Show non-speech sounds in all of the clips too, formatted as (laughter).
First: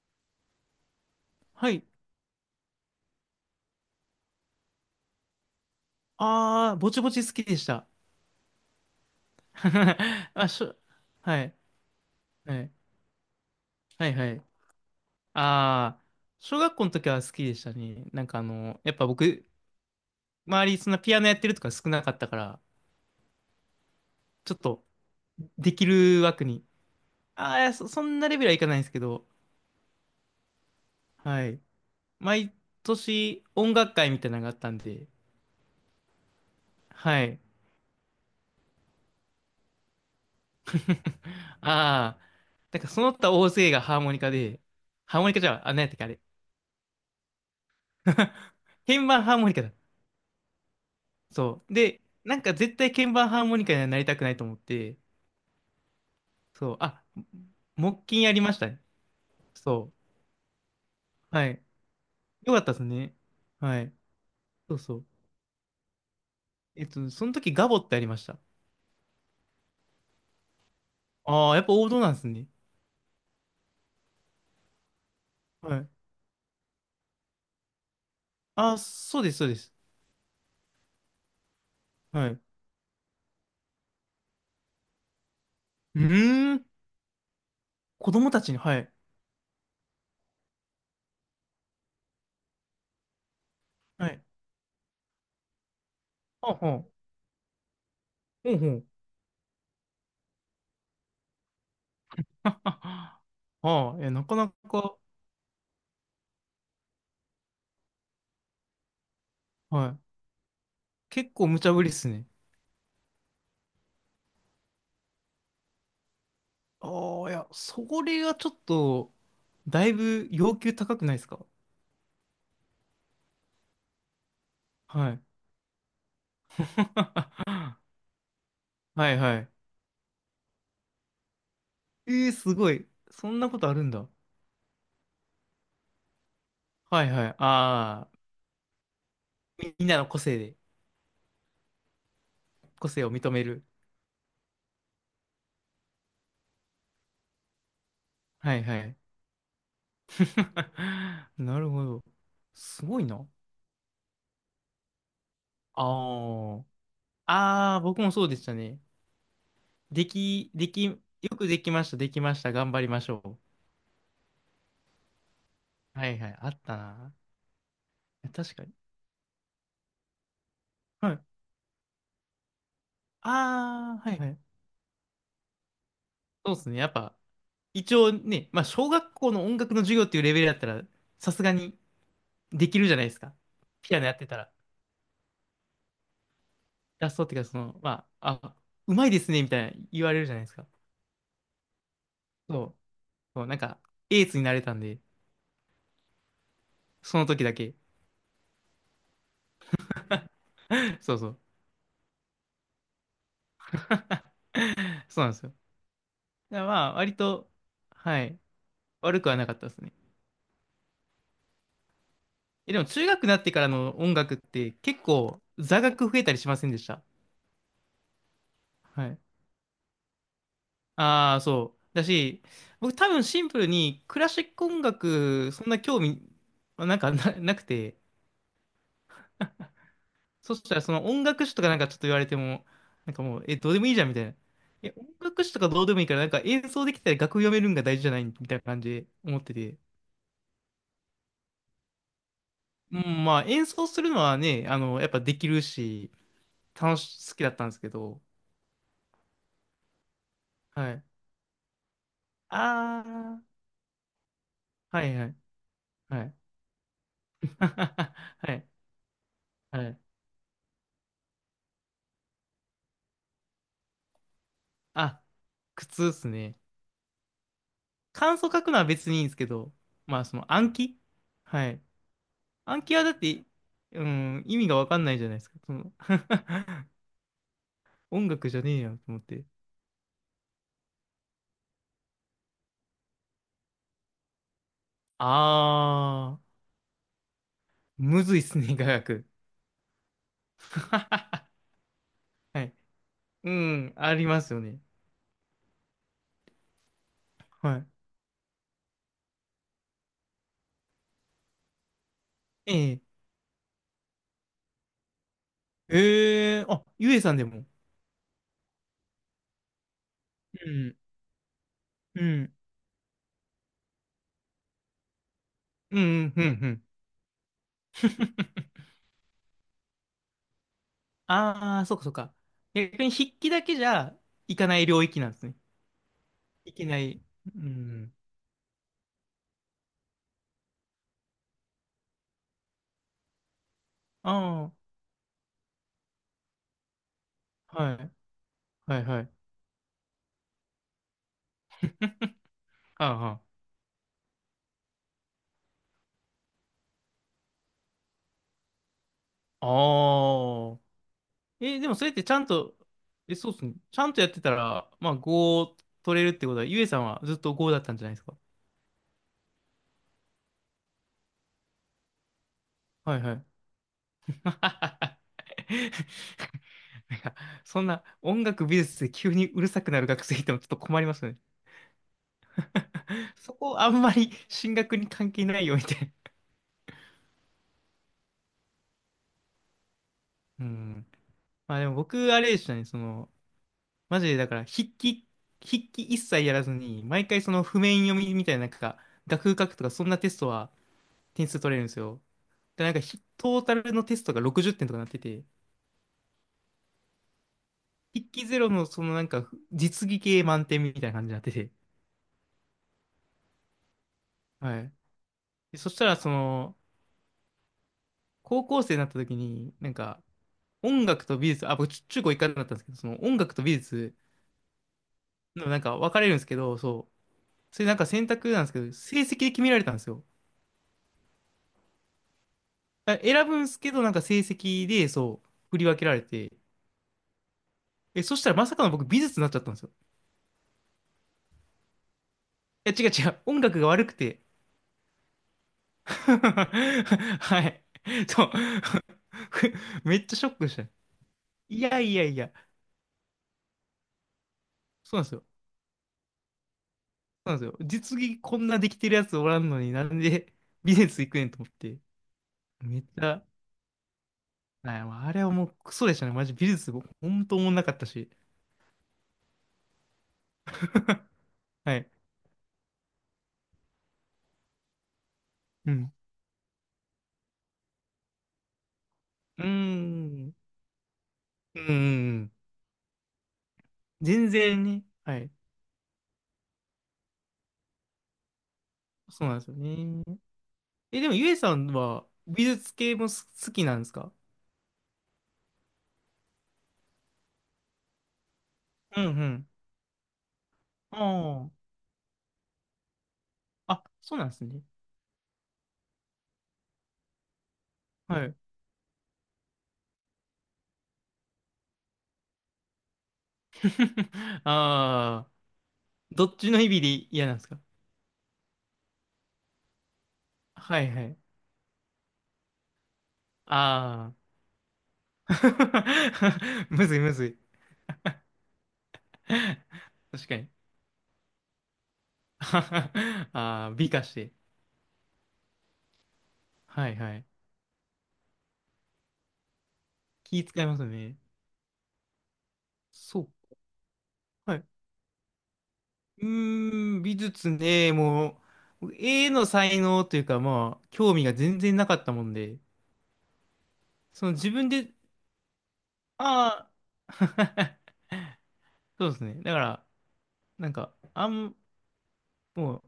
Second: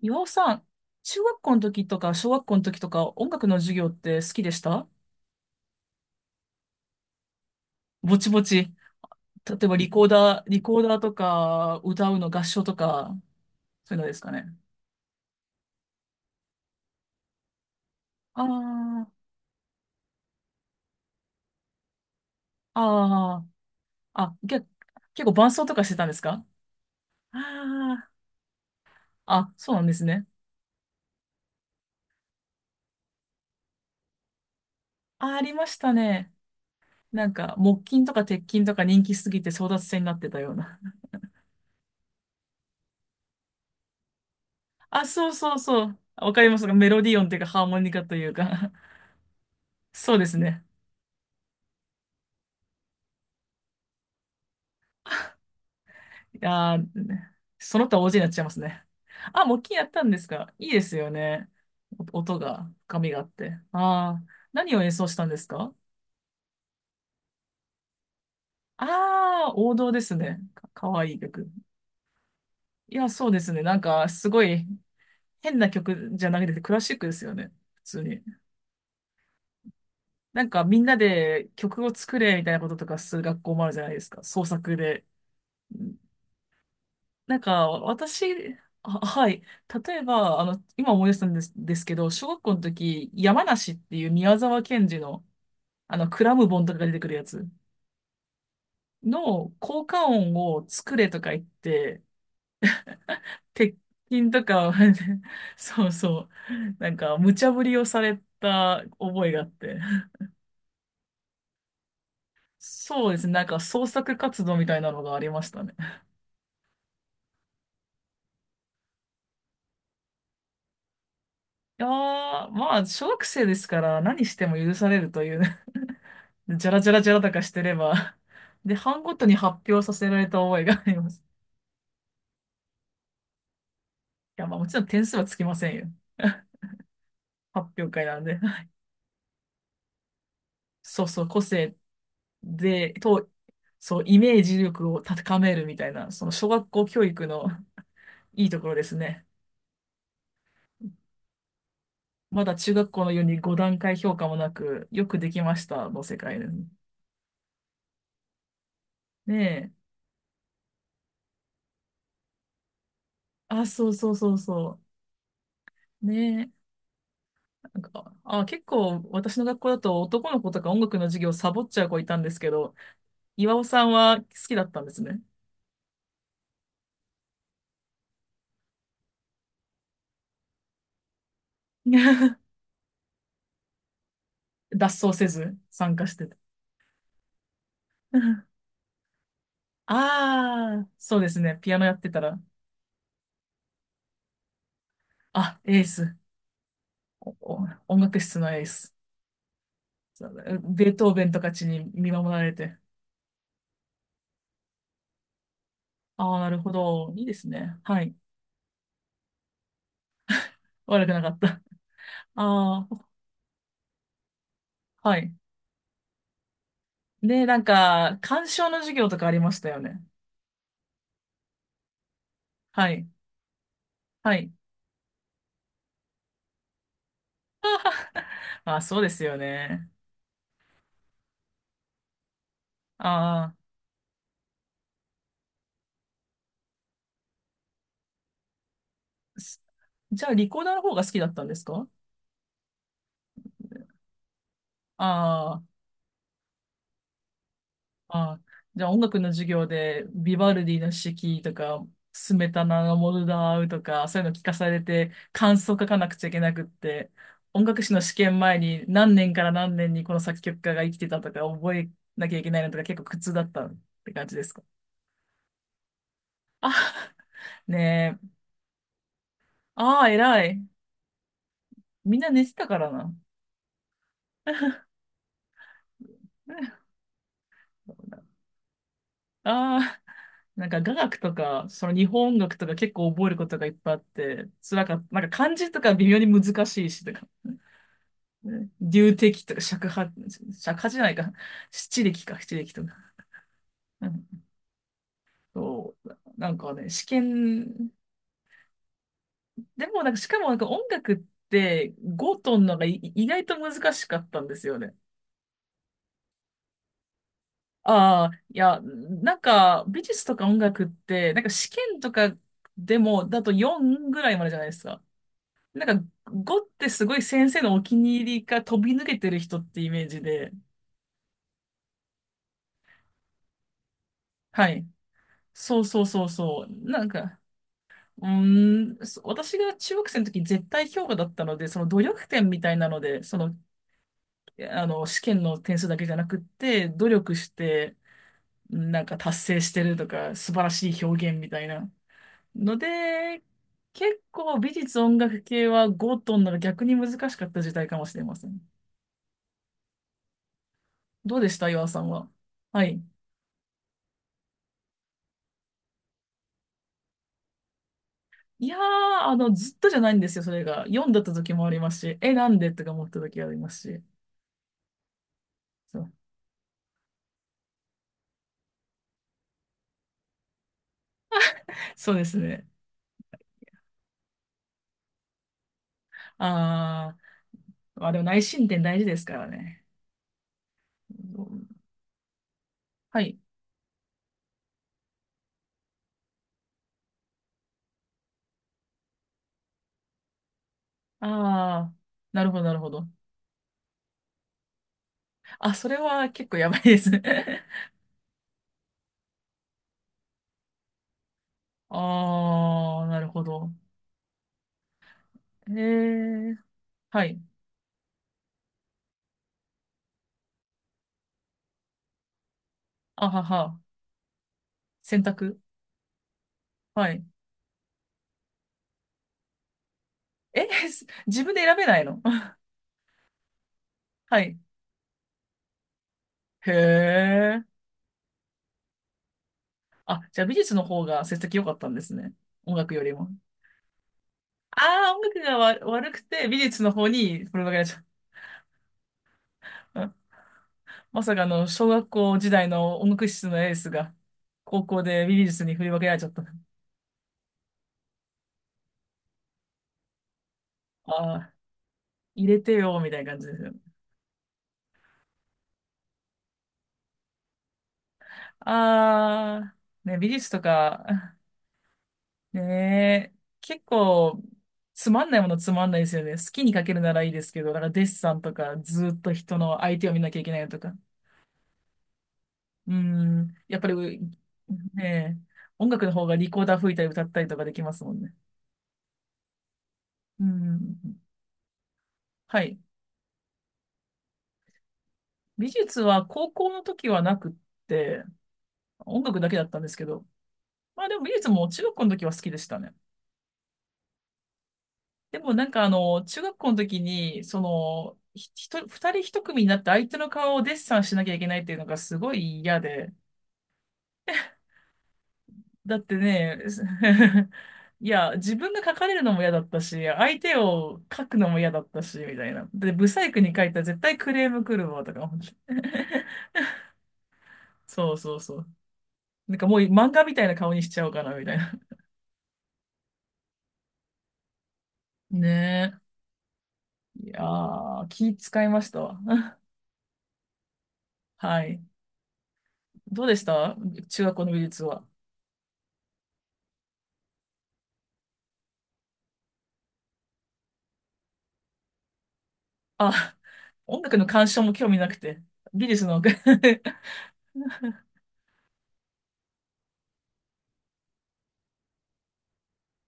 岩尾さん、中学校のはい。時とか小学校の時とか音楽の授業って好きでした？ああ、ぼちぼち好きでした。ぼちぼち。例えばリコー (laughs) ダあ、ー、リコーダーとはい。か歌うの合は唱い。とか、そういうのはでいすはかい。ね。ああ、小学校の時は好きでしたね。なんかあやっー、ぱ僕、周りそんなピアノやってるとか少なかったから、あー、あ、ちょっと結構伴奏でとかきしてたんでする枠か？に。ああ、いやそあんなレベルはいかないんですけど、あー、あ、そうなんですね。はい。毎年音楽会みたいなのがあったんで、あ、ありましたね。はなんい。か木琴とか鉄琴とか人気すぎて争奪戦になってたような。(laughs) ああ、なんかその他大勢がハーモニカで、あ、ハーモそうニカじゃそうあ、あ、何そやったっう。けあれ。わかりますか？メロディオンというかハーモニカという (laughs) か。鍵盤ハーモニカだ。(laughs) そうですね。そう。で、なんか絶対鍵盤ハーモニカにはなりたくないと思って、そあう。あ、ー、その他木大勢琴になっやちりゃいまましすたね。ね。あ、木琴やっそたんですか？いいですよう。はね。い。音よかっが、たです深みね。があって。はい。ああ、何そうを演そう。奏したんですか？その時ガボってありました。ああー、王道ですね。かわいい曲。ああ、やっぱ王道なんですね。いや、そうですね。なんか、すごい変なはい。曲じゃなくてクラシックですよね。普通に。ああ、そうです、そうです。なんか、みんなで曲を作はい。れうみたいなこととかする学校もあるじゃないですか。創作で。ーん。なんか、子供たち私、に、はい。はい。例えば、今思い出したんですけど、小学校の時、山梨っていはうい。宮沢賢治の、クラムはボあ、ンとかはが出てあ。くるやつほうほう。の効果音を作れとか言って、はは鉄はあ、いや、な筋かとなか、か、(laughs) そうそう、なんか、無茶ぶりをされた覚えがあって。はい。結構無茶ぶりっすね。そうですね。なんか、創作活動みたいなのがありましたね。ああ、いや、それがちょっと、だいぶ要求高くないですか？いやー、まあ、小学生ですから何しても許されるはとい。いうね。 (laughs) じゃらじゃらじゃらとか (laughs) して (laughs) れば。で、班はごいとにはい。発表させられた覚えがあります。えー、すごい。そんなことあるんだ。いや、まあ、もちろん点数はつきませんよ。(laughs) はいはい。あ発表会あ、なんで。みんなの個性で、そうそう、個性個で、性を認める。そう、イメージ力を高めるみたいな、その小学校教育のいいはといころはですい。ね。(laughs) なるほど。まだ中す学ご校いのような。に5段階評価もなく、よくできましあたの世界ですーね。僕もそうでしたね。ねえ。でき、でき、よくできました、できました、頑張りましょあ、そうそうそうそう。う。はいはい、ねあえ。ったな。なんか、あ、確結かに。構私の学校だと男の子とか音楽のは授い。業サボっちゃう子いたんですけど、岩尾さんああ、ははい好はい。きだったんですね。そうですね。やっぱ、一応ね、まあ、小学校の音楽の授業っていうレベルだったら、さすがに、(laughs) できるじゃないですか。ピアノやってたら。脱走せず参加してた。ラストっていうか、その、まあ、あ、(laughs) うまいですね、みたいな言われるじゃないですか。ああ、そうですね。ピアノやってたら、そう。そう、なんか、エースになれたんで、あ、エース。そのお時だおけ。音楽室のエース。そうだ、ベー (laughs) トーそうベそンとう。かちに見守られて。そうなんですよ。ああ、なだるからほまあ、ど。割いいですと、ね。はい。はい、悪くはなかったですね。悪くなかった。(laughs) え、でもああ、中学になってからの音楽って結はい。構座学増えたりしませんでした？で、なんか、鑑賞の授は業とい。かありましたよね。ああ、そう。だし、は僕い。多分シンプルにクラはシい。ック音楽、そんな興味、まあなんかな、なくて、(laughs) あ、そうですよね。そしたらその音楽史とかなんかちょっと言われても、なんかもう、あえ、どうでもいいじゃんみたいな。え、音楽史とかどうでもいいから、なんか演奏できたら楽譜読めるんが大事じゃないみたいな感じで思あ、ってて。じゃあリコーダーの方が好きだったんですか？うん、まあ演奏するのはね、あの、やっぱできあるし、好きだったんですけあ、ど、ああ、じゃあ音楽の授業でビバルディはのい。四季とか、スメタナのあモルー、ダーウとか、そういうの聞かされはていはい、感想書かなくはちゃいい。けなくって、音楽史の試験 (laughs) は前い、に何年から何は年い。にこの作曲家が生きてたとか覚えなきゃいけないのとか結構苦痛だったって感じですか？あ、苦痛っすね。あ、(laughs) ねえ。感想書くのは別にいいんですけど、ああ、まあそ偉のい。暗記はい。みんな寝てたか暗ら記はだな。って、うん、意味がわかんないじゃないですか。その (laughs) 音 (laughs) 楽じゃねえやと思って。ああ、(laughs) なんか雅楽とか、その日本音楽とか結構覚えることがいっぱいあって、辛かった。なんか漢字とか微妙にあ難しいし、とか、ー、むずい (laughs) っすねね、雅流楽。笛とか尺八、尺八じゃないか、(laughs) 七力か、七は力い。とか。うん、うありん、ますよね。そう、なんかね、試はい。験、でもなんか、しかもなんか音楽って5トンのがいええ意外と難しかったんですよね。えゆえさんでも。ああ、いや、なんか美術とか音う楽っん、て、なんか試験とうかん、でもだと4ぐらいまでじゃないですか。なうんか、ん、う語ん、うっん。てすごい先生のお気に入りが飛び抜けてる人ってイメージで、あー、そうか、そうか。逆に筆記だけじゃいかはない。い領域なんですね。そうそうそうそう。いけななんい。か、うん。うーん、私が中学生の時絶対評価だったので、その努力点みたいなので、その、あ試験の点数だけじゃなくって、努力しー、はて、い、はない、んかはい。達成してるとか、素晴らしい表現みたいな。のあいあで、ー。結構美術音楽系は語とんなら逆に難しかった時代かもしれません。あーどうでしたえ、岩尾でもさそんれっては？ちゃんと、はい。え、そうっすね。ちゃんとやってたら、まあ5を取れるってことは、ゆえさんはずっと5だったんじゃないですか？いやー、ずっとじゃないんですよ、それが。読んだった時もありますし、なんでとか思っはたいは時い。ありますし。(laughs) なそう、んかそんな音楽美術で急にうるさくなる学生いてもちょっと困りますよね。そうですね。そこあんまり進学に関係ないよみたいあー、まあでも内申点大事ですからね。な。(laughs) うん。うん、まあでも僕、あれでしたね、そはの、い。マジでだから筆記一切やらずに、毎回その譜面読みみたいな、なんか、楽譜書くとかそんなテストは点数取れるんあでー、すよ。なるほど、なるで、ほなんかど。トータルのテストが60点とかなってて、あ、それは結構やばいですね。(laughs) 筆記ゼロのそのなんか実技系満点みたいな感じになってて、あー、なるほど。はい。えでそしたらそー、の、はい。高校生になった時に、なんか音楽と美術、あ、僕中高一貫だったんですけど、そのあ音は楽と美は。術選択。のなんか分かれるんですけど、そはう。い。それなんか選択なんですけど、成績で決められたんですよ。え、(laughs) 自分で選べないの？ あ選ぶんですけど、なんか (laughs) は成い。績で、そう、振り分けられて、へー。え、そしたらまさかの僕美術になっちゃったんですよ。あ、じゃあ美術の方が成績良かったんですね。音いや、楽よ違うり違も。う、音楽が悪くて。ああ、音楽が悪く (laughs) て、美術の方に振はり分けらい。れちゃっそう。た。(laughs) (laughs) うん、めっちゃショックした。まさかのい小や学いやい校時や、代の音楽室のエースが、高校そうなんでです美よ。そ術に振り分けられちゃった。うなんですよ。実技こんなできてるやつおらんのになんで (laughs) 美術行あくねんあ、と思って。入れてめよ、っみたちいな感ゃ、じですよ。はいもうあれはもうクソでしたね。マジ美術、ほんと思んなかったし。ああ、ね、美術とか、はい。(laughs) ねえ、結構、つまんないものつまんうないでん。すよね。好きに描けるならいいですけど、だからデッサンとか、ずっと人うーの相手を見なきゃいけん。ないのとか。うーん。うん、やっぱり、全然ね。ねえ、はい。音楽の方がリコーダー吹いたり歌ったりとかできますもんね。そうなんですよね。うん。え、でもゆえさんはは美い。術系も好きなんですか？美術は高校の時はなくって、う音んう楽だけだん。ったんですけど、まあでもあ美術も中学校の時は好きでしたね。あ。あ、そうなんですね。でもなんか中学校の時に、その、はひい。ひと、二人一組になって相手の顔をデッサンしなきゃいけないっていうのがすごい嫌で。(laughs) ああ。だってどっね、ちの意味で嫌 (laughs) なんですか？いや、自分が描かれるのも嫌だったし、相手をはいは描くい。のも嫌だったし、みたいな。で、ブサイクに描いたら絶対あクあ。レーム来るわ、とか思って。(laughs) (laughs) むずいむずい。そうそうそう。なんかもう漫画みた確いなかに。顔にしちゃおうかな、みたいな。(laughs) (laughs) ああ、美化して。ねはいえ。いはやい。ー、気使いましたわ。気使いますね。(laughs) はい。どうでそしう。た中学校の美は術い。は？うーん、美術ね、もう、絵の才能というか、まあ、興味が全然なかったもんで、あ、音楽のそ鑑の賞自も興分味なで、くて。美術の。あ (laughs) あ、(laughs) そうですね。だから、なんか、もう、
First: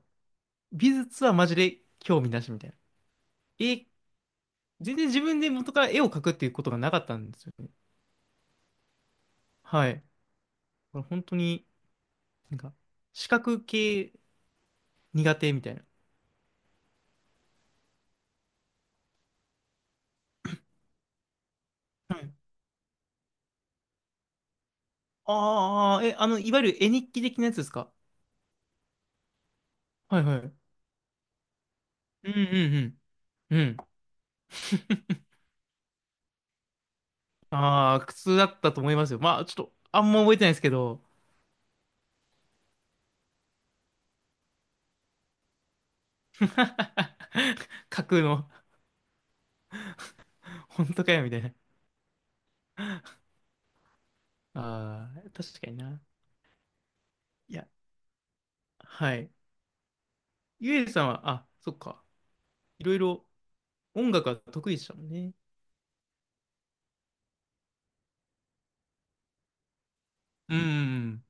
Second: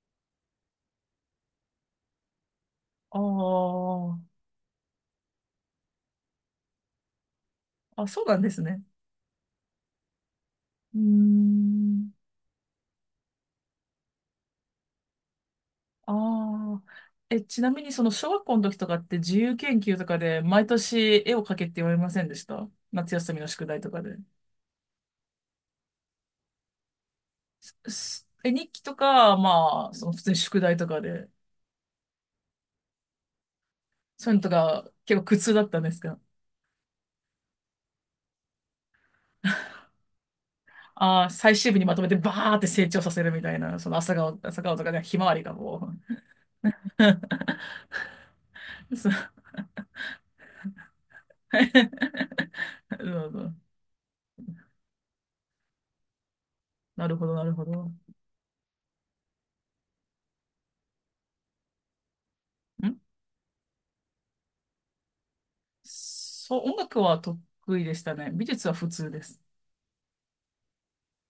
美術はマジで興味なしみたいな。あ絵、ー、全然自分で元から絵を描くっていうことがなかったんですよね。あ、そうなんですね。はい。こうーれ本当に、ん。なんか、視覚系苦手みたいな。ああ。え、ちなみにその小学校の時とかって自由研究とかで毎年絵を描けって言われまはせんい。でした？夏休みの宿題とかで。ああ、え、あの、いわゆる絵日記的なやつですか？え、日記とか、まあ、そのは普い通はにい。うん宿題とかで。うんうん。うん。そういうのとか結構苦痛だったんですが、ああ、苦痛だったと思いますよ。まあ、ちょっと、あんま覚えてないですけど、ああ、最終日にまとめてバーって成長させるみたいな、その朝顔とかね、ひまわりがも (laughs) 書くの、う (laughs) そう (laughs) 本当かよ、みたいな。そうそうああ、確かにな。なるほど、なるいほや、ど。はい。ゆえさんは、あ、そっか。いろいんろ音楽は得意でしたもんね。そう、音楽は得意でしたね。美術は普通です。うんうんうん。